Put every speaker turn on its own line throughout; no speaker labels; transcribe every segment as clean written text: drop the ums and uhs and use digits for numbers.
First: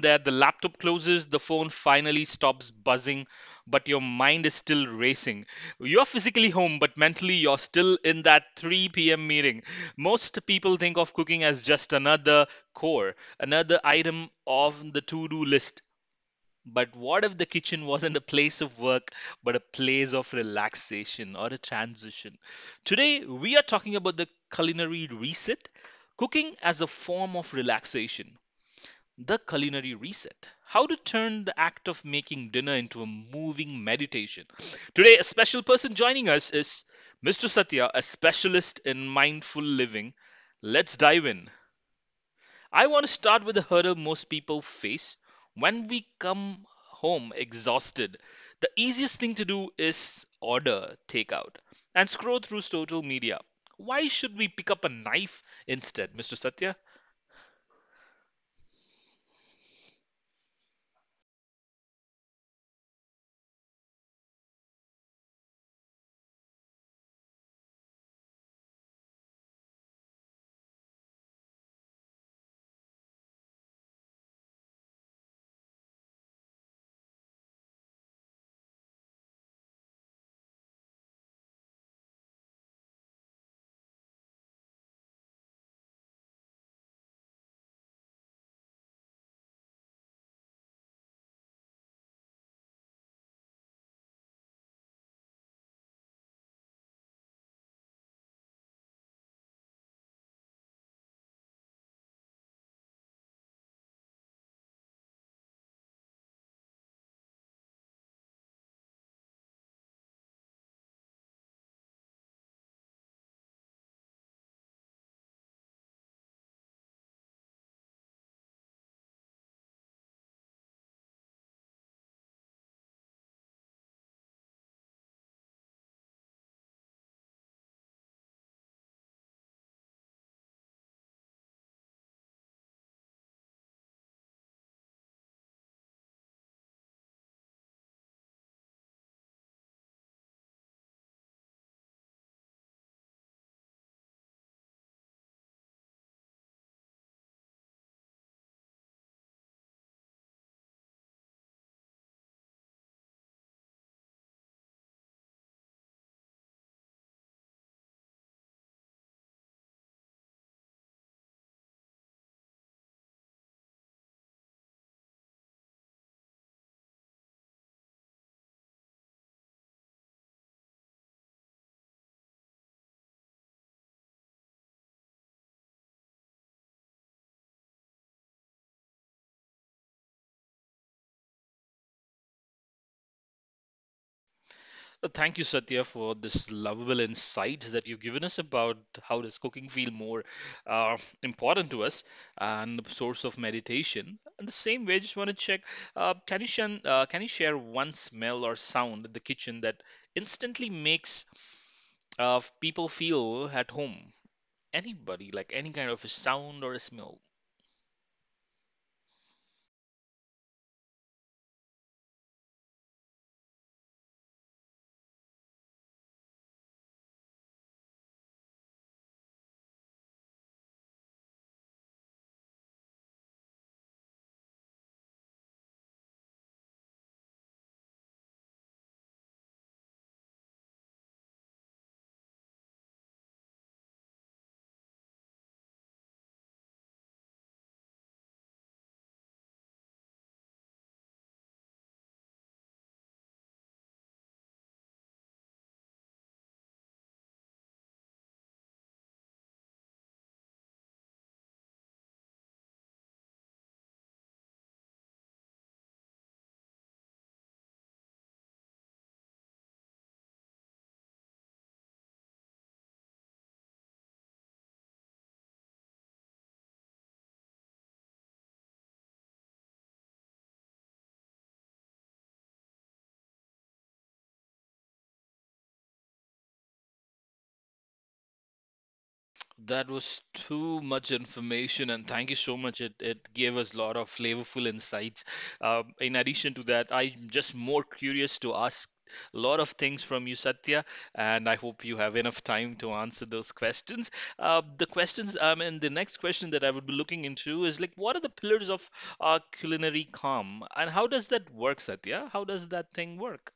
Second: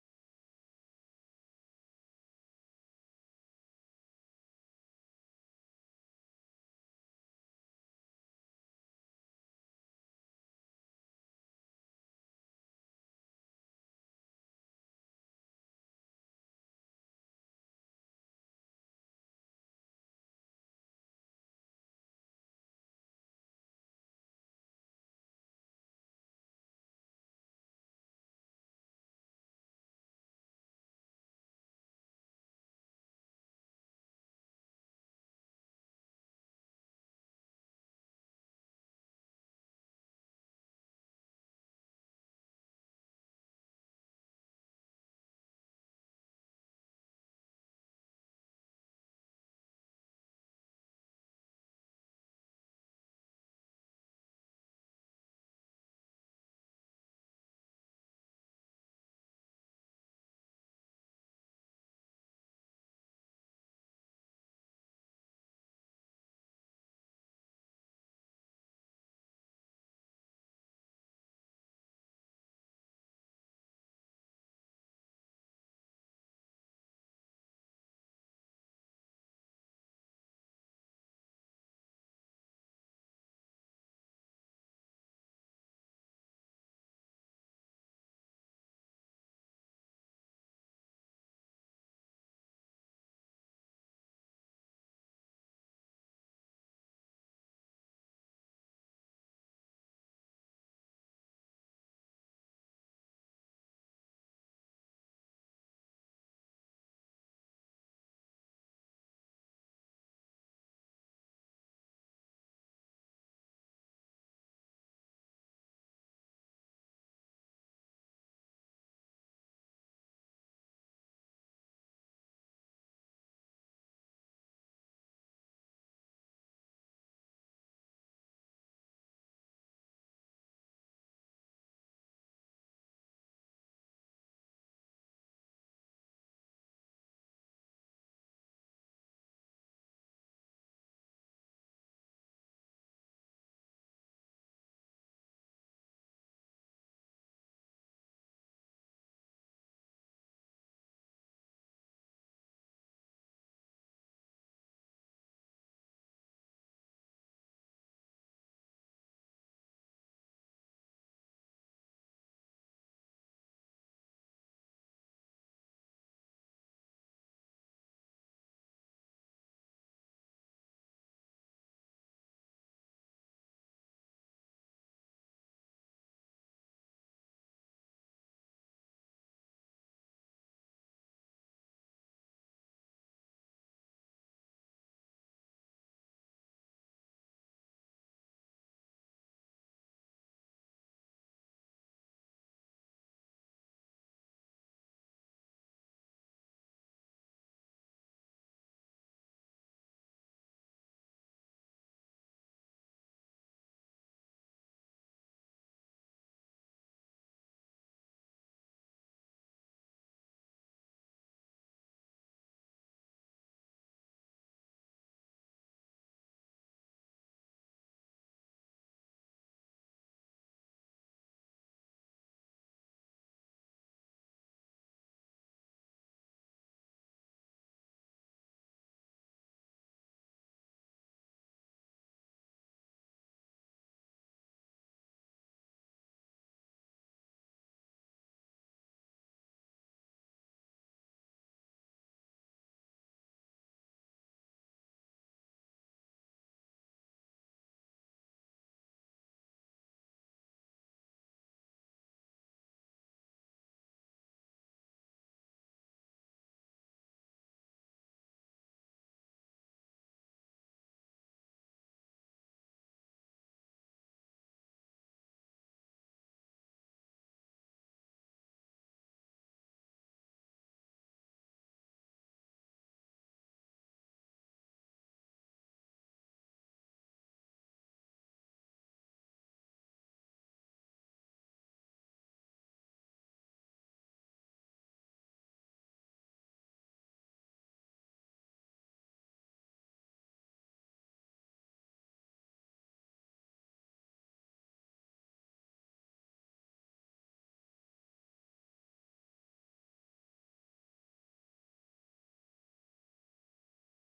there. The laptop closes, the phone finally stops buzzing, but your mind is still racing. You're physically home, but mentally you're still in that 3 p.m. meeting. Most people think of cooking as just another core, another item of the to do list. But what if the kitchen wasn't a place of work, but a place of relaxation or a transition? Today, we are talking about the culinary reset, cooking as a form of relaxation. The culinary reset. How to turn the act of making dinner into a moving meditation. Today, a special person joining us is Mr. Satya, a specialist in mindful living. Let's dive in. I want to start with the hurdle most people face when we come home exhausted. The easiest thing to do is order takeout and scroll through social media. Why should we pick up a knife instead, Mr. Satya? Thank you, Satya, for this lovable insights that you've given us about how does cooking feel more uh, important to us and the source of meditation. And the same way, I just want to check, can you share one smell or sound in the kitchen that instantly makes people feel at home? Anybody, like any kind of a sound or a smell? That was too much information, and thank you so much. It gave us a lot of flavorful insights. In addition to that, I'm just more curious to ask a lot of things from you, Satya, and I hope you have enough time to answer those questions. The questions, and the next question that I would be looking into is like, what are the pillars of culinary calm, and how does that work, Satya? How does that thing work?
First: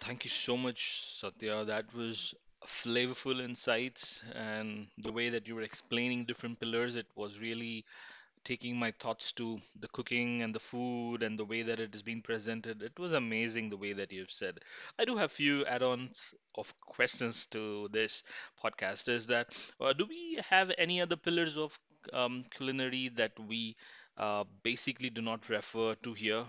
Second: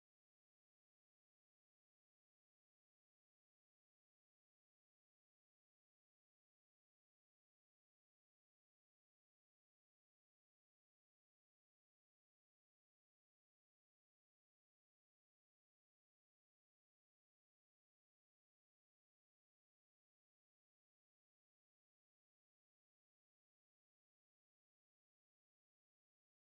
Thank you so much, Satya. That was flavorful insights, and the way that you were explaining different pillars, it was really taking my thoughts to the cooking and the food and the way that it is being presented. It was amazing the way that you've said. I do have few add-ons of questions to this podcast. Is that do we have any other pillars of culinary that we basically do not refer to here?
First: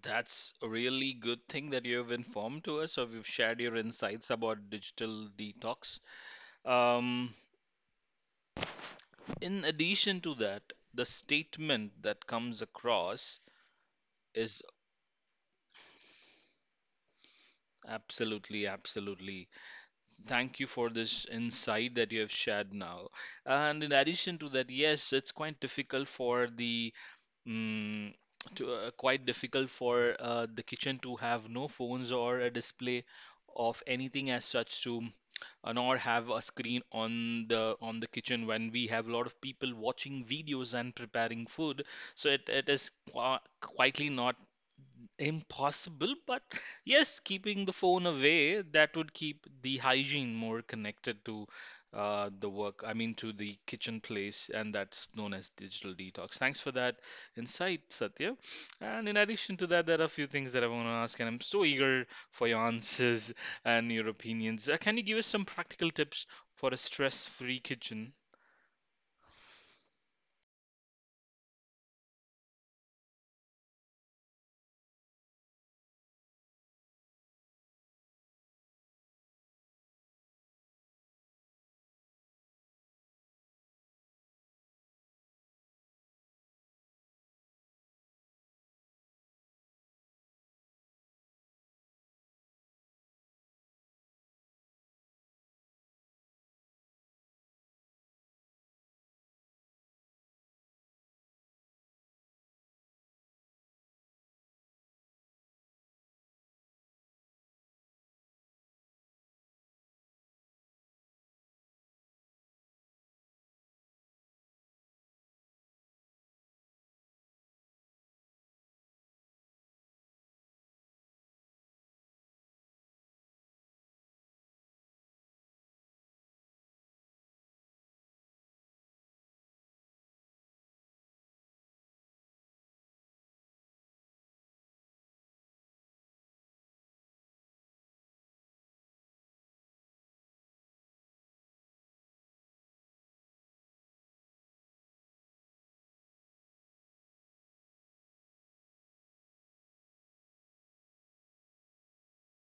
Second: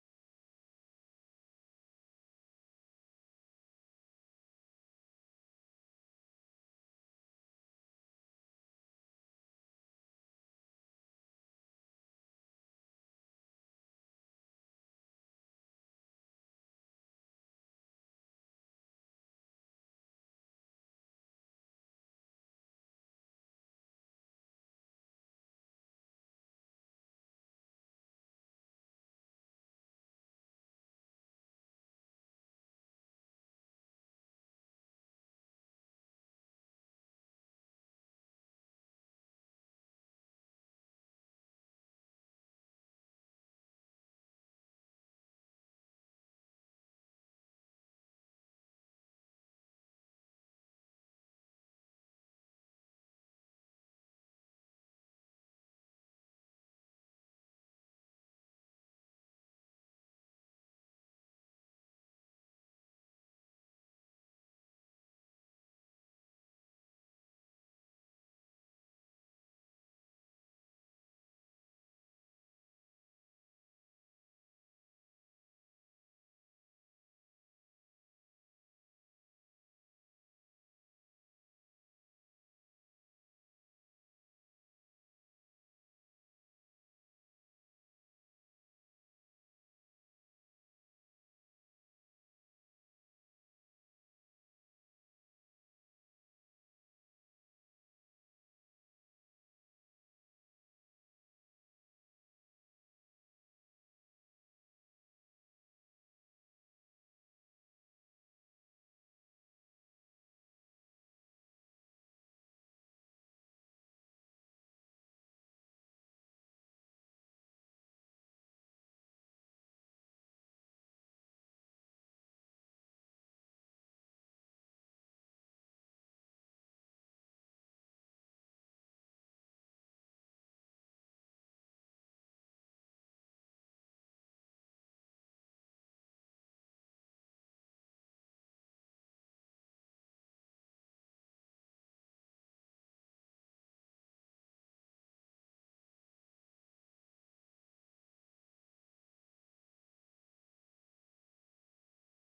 That's a really good thing that you've informed to us, or you've shared your insights about digital detox. Um, in addition to that, the statement that comes across is absolutely, absolutely. Thank you for this insight that you have shared now. And in addition to that, yes, it's quite difficult for the Mm, quite difficult for the kitchen to have no phones or a display of anything as such to nor have a screen on the kitchen when we have a lot of people watching videos and preparing food so it is quietly not impossible, but yes, keeping the phone away, that would keep the hygiene more connected to the work, I mean, to the kitchen place, and that's known as digital detox. Thanks for that insight, Satya. And in addition to that, there are a few things that I want to ask, and I'm so eager for your answers and your opinions. Can you give us some practical tips for a stress-free kitchen?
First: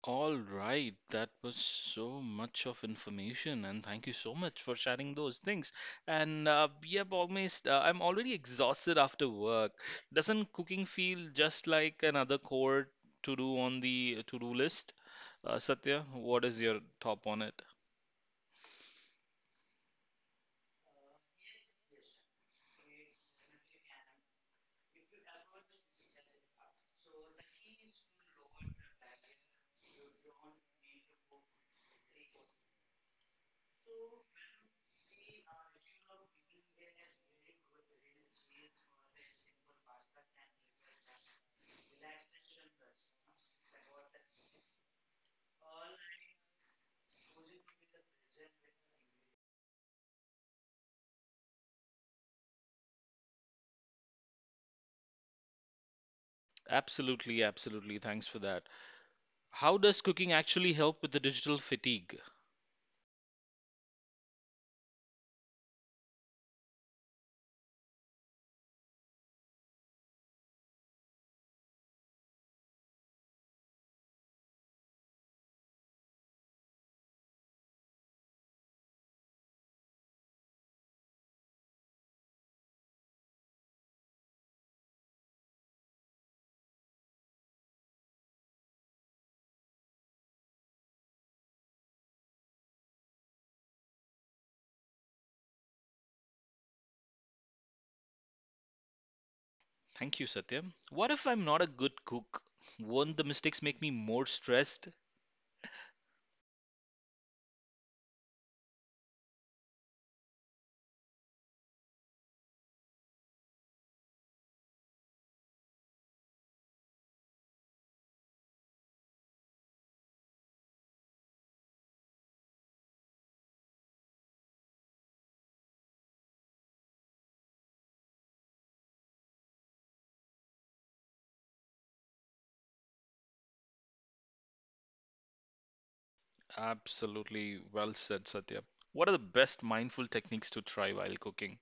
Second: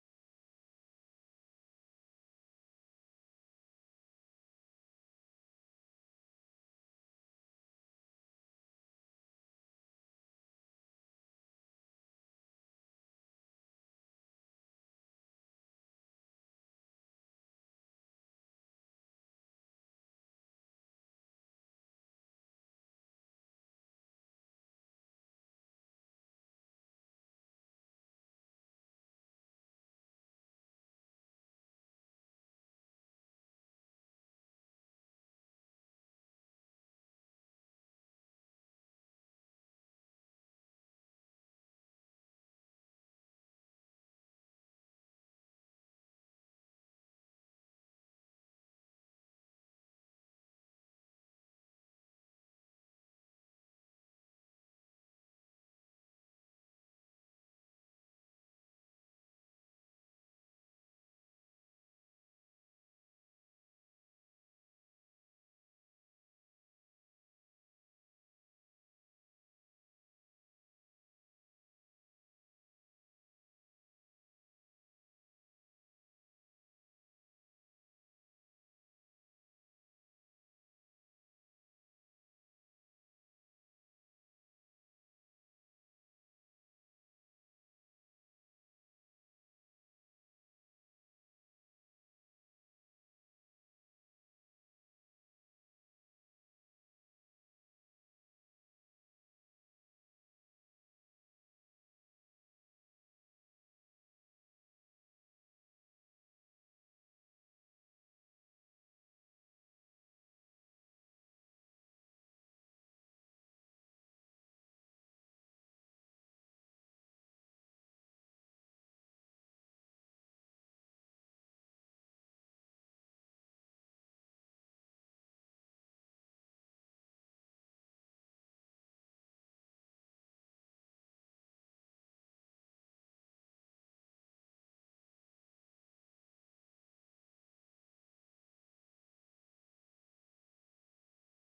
All right, that was so much of information, and thank you so much for sharing those things. And yep, almost I'm already exhausted after work. Doesn't cooking feel just like another chore to do on the to-do list? Satya, what is your top on it? Absolutely, absolutely. Thanks for that. How does cooking actually help with the digital fatigue? Thank you, Satya. What if I'm not a good cook? Won't the mistakes make me more stressed? Absolutely well said, Satya. What are the best mindful techniques to try while cooking?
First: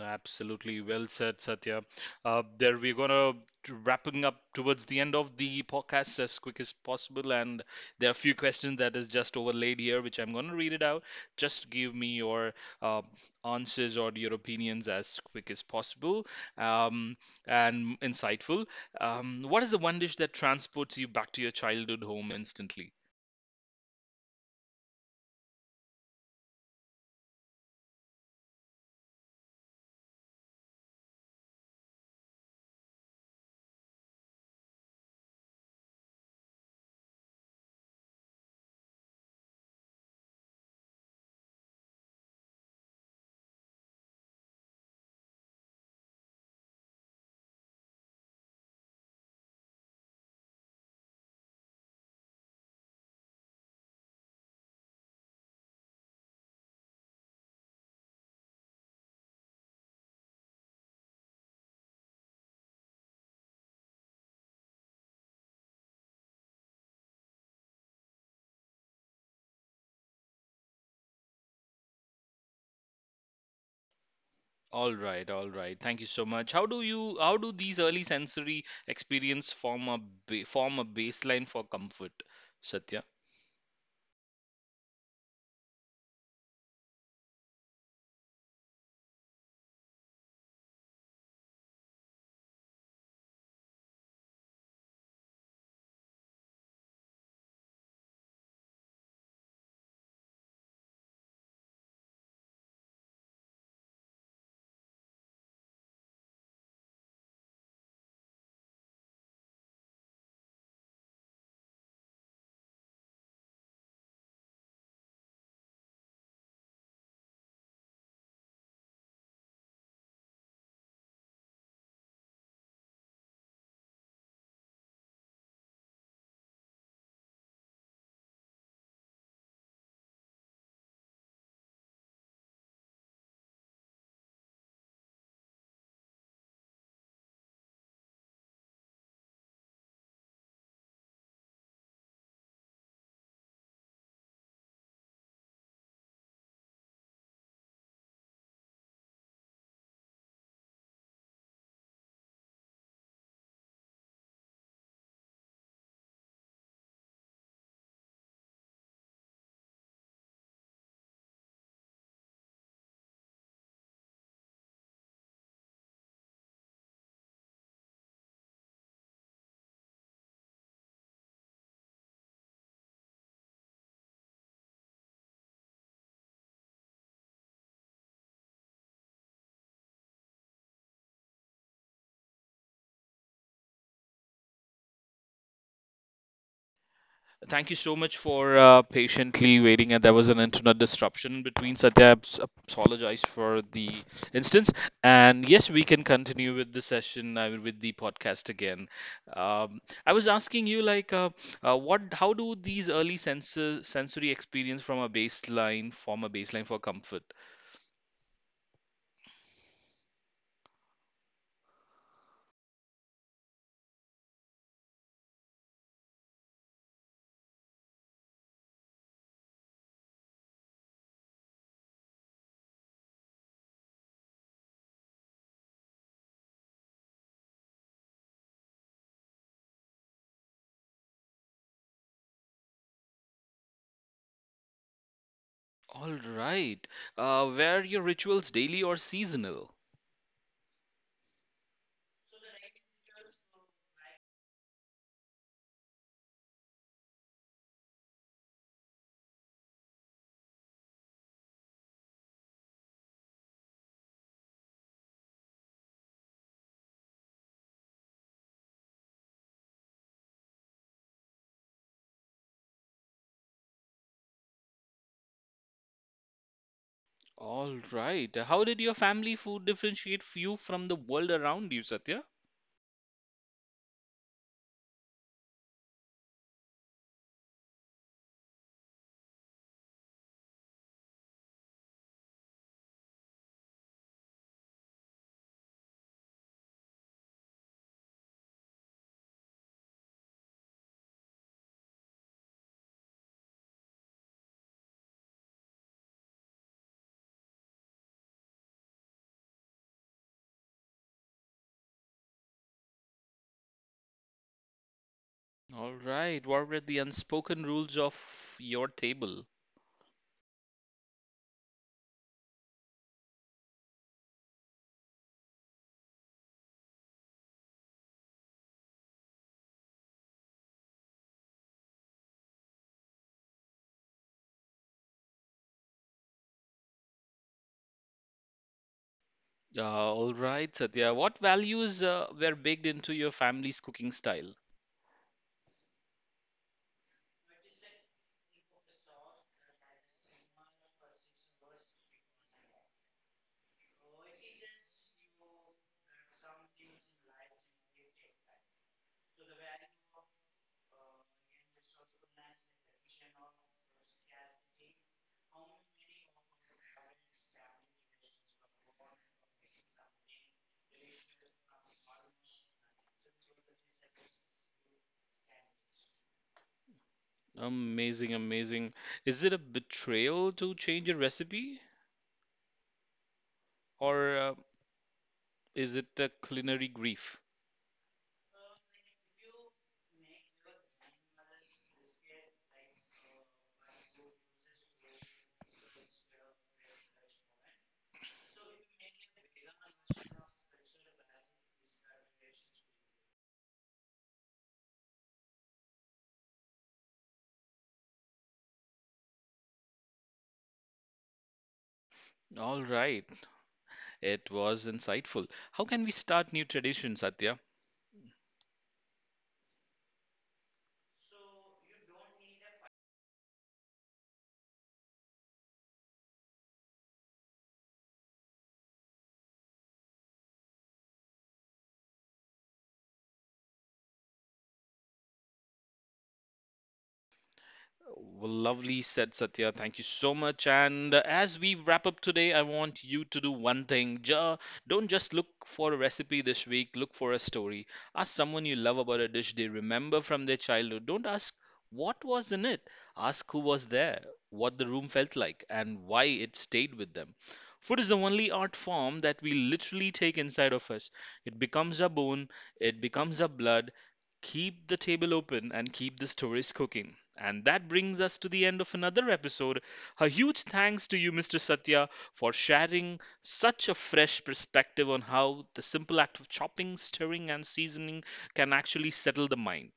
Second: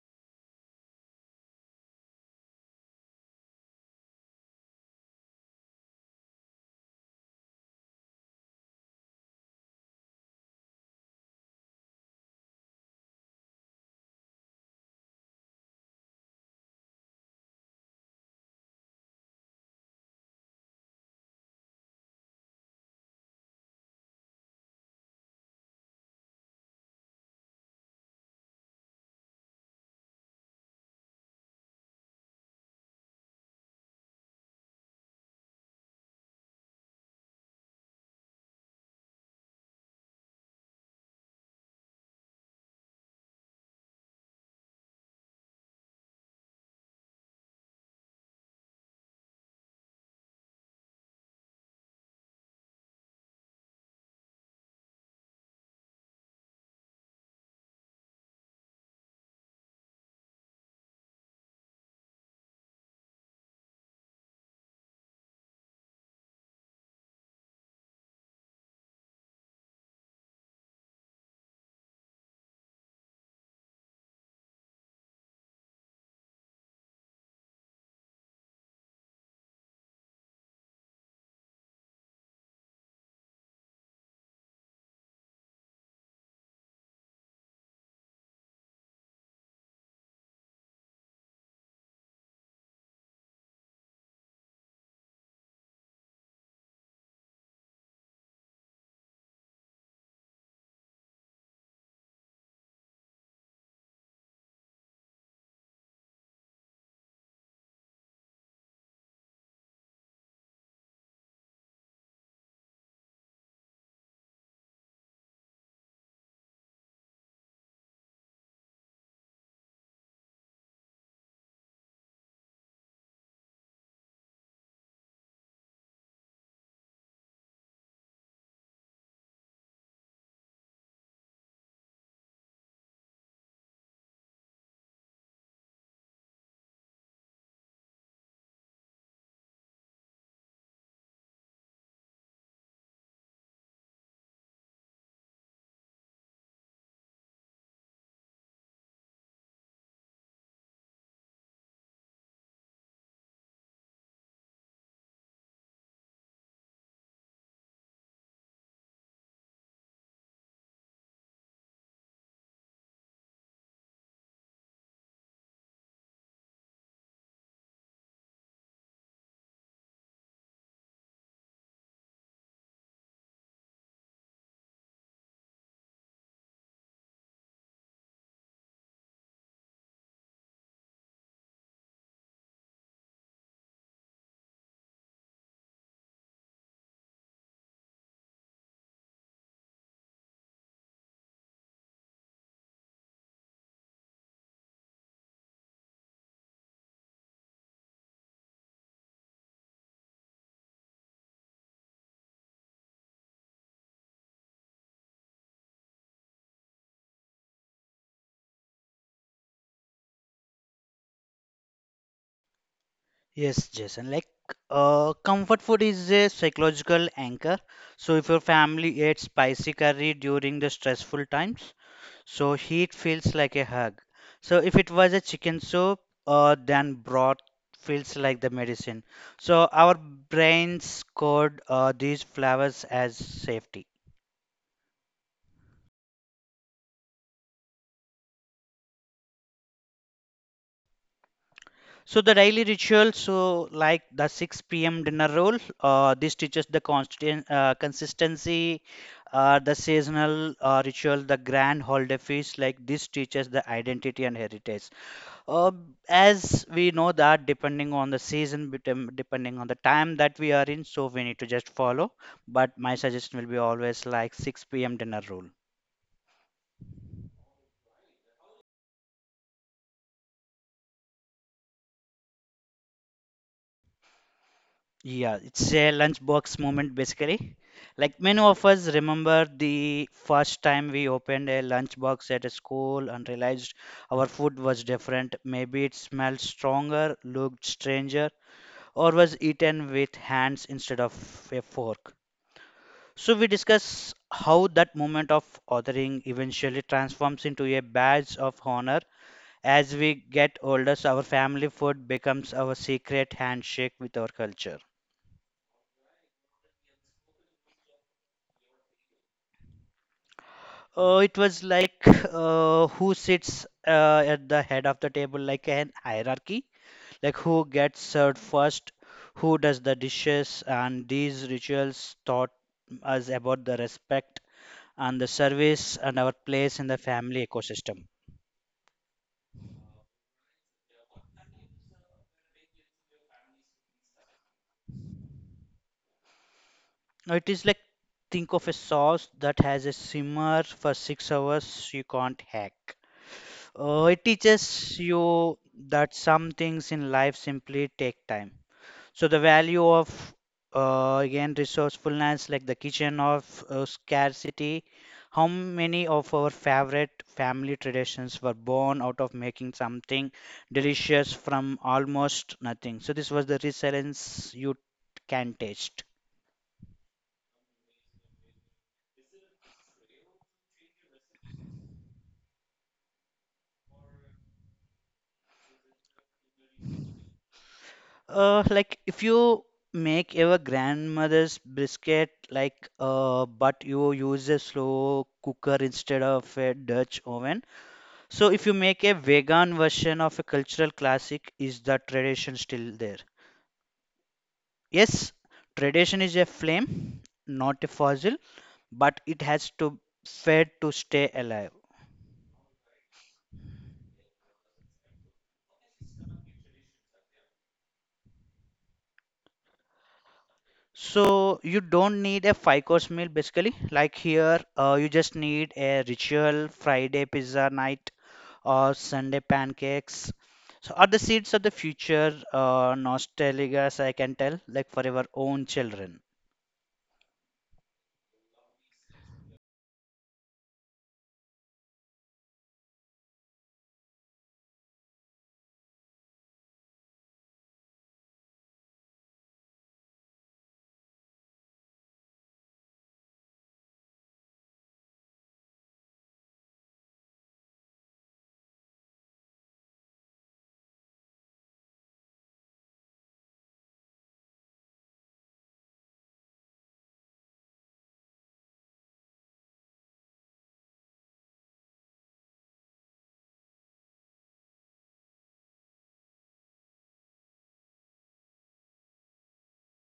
Absolutely well said, Satya. There we're gonna wrapping up towards the end of the podcast as quick as possible, and there are a few questions that is just overlaid here, which I'm gonna read it out. Just give me your uh, answers or your opinions as quick as possible, um, and insightful. What is the one dish that transports you back to your childhood home instantly? All right, all right. Thank you so much. How do these early sensory experience form a baseline for comfort, Satya? Thank you so much for patiently waiting. And there was an internet disruption between. Satya, I apologize for the instance. And yes, we can continue with the session. I mean, with the podcast again. Um, I was asking you like, what? How do these early sensory experience from a baseline form a baseline for comfort?
Yes, Jason. Comfort food is a psychological anchor. So, if your family ate spicy curry during the stressful times, so heat feels like a hug. So, if it was a chicken soup, then broth feels like the medicine. So, our brains code these flavors as safety.
All right. Were your rituals daily or seasonal?
So the daily ritual, so like the 6 p.m. dinner rule, this teaches the constant consistency. The seasonal ritual, the grand holiday feast, like this teaches the identity and heritage. Uh, as we know that depending on the season, depending on the time that we are in, so we need to just follow. But my suggestion will be always like 6 p.m. dinner rule.
All right. How did your family food differentiate you from the world around you, Satya?
Yeah, it's a lunchbox moment basically. Like many of us remember the first time we opened a lunchbox at a school and realized our food was different. Maybe it smelled stronger, looked stranger, or was eaten with hands instead of a fork. So we discuss how that moment of authoring eventually transforms into a badge of honor. As we get older, so our family food becomes our secret handshake with our culture.
All right. What were the unspoken rules of your table?
It was like who sits at the head of the table, like an hierarchy, like who gets served first, who does the dishes, and these rituals taught us about the respect and the service and our place in the family ecosystem.
Uh, all right, Satya. What values were baked into your family's cooking style?
It is like think of a sauce that has a simmer for 6 hours you can't hack. It teaches you that some things in life simply take time. So the value of again resourcefulness, like the kitchen of scarcity, how many of our favorite family traditions were born out of making something delicious from almost nothing. So this was the resilience you can taste.
Amazing, amazing. Is it a betrayal to change a recipe, or is it a culinary grief?
Like if you make your grandmother's brisket, but you use a slow cooker instead of a Dutch oven. So if you make a vegan version of a cultural classic, is the tradition still there? Yes, tradition is a flame, not a fossil, but it has to fed to stay alive.
All right. It was insightful. How can we start new traditions, Satya?
So you don't need a five course meal basically. Like here, you just need a ritual Friday pizza night or Sunday pancakes. So are the seeds of the future nostalgia, as I can tell, like for our own children.
Well, lovely said Satya. Thank you so much. And as we wrap up today, I want you to do one thing. Don't just look for a recipe this week, look for a story. Ask someone you love about a dish they remember from their childhood. Don't ask what was in it, ask who was there, what the room felt like, and why it stayed with them. Food is the only art form that we literally take inside of us. It becomes our bone, it becomes our blood. Keep the table open and keep the stories cooking. And that brings us to the end of another episode. A huge thanks to you, Mr. Satya, for sharing such a fresh perspective on how the simple act of chopping, stirring, and seasoning can actually settle the mind.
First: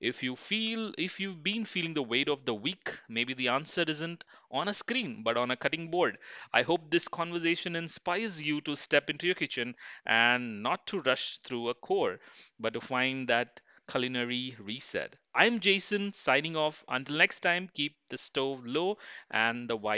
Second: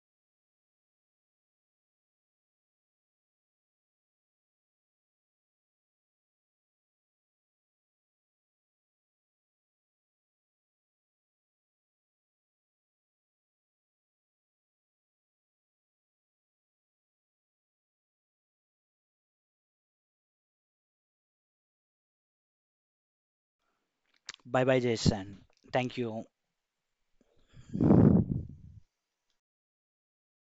If you've been feeling the weight of the week, maybe the answer isn't on a screen but on a cutting board. I hope this conversation inspires you to step into your kitchen and not to rush through a core, but to find that culinary reset. I'm Jason signing off. Until next time, keep the stove low and the
Bye bye, Jason. Thank you.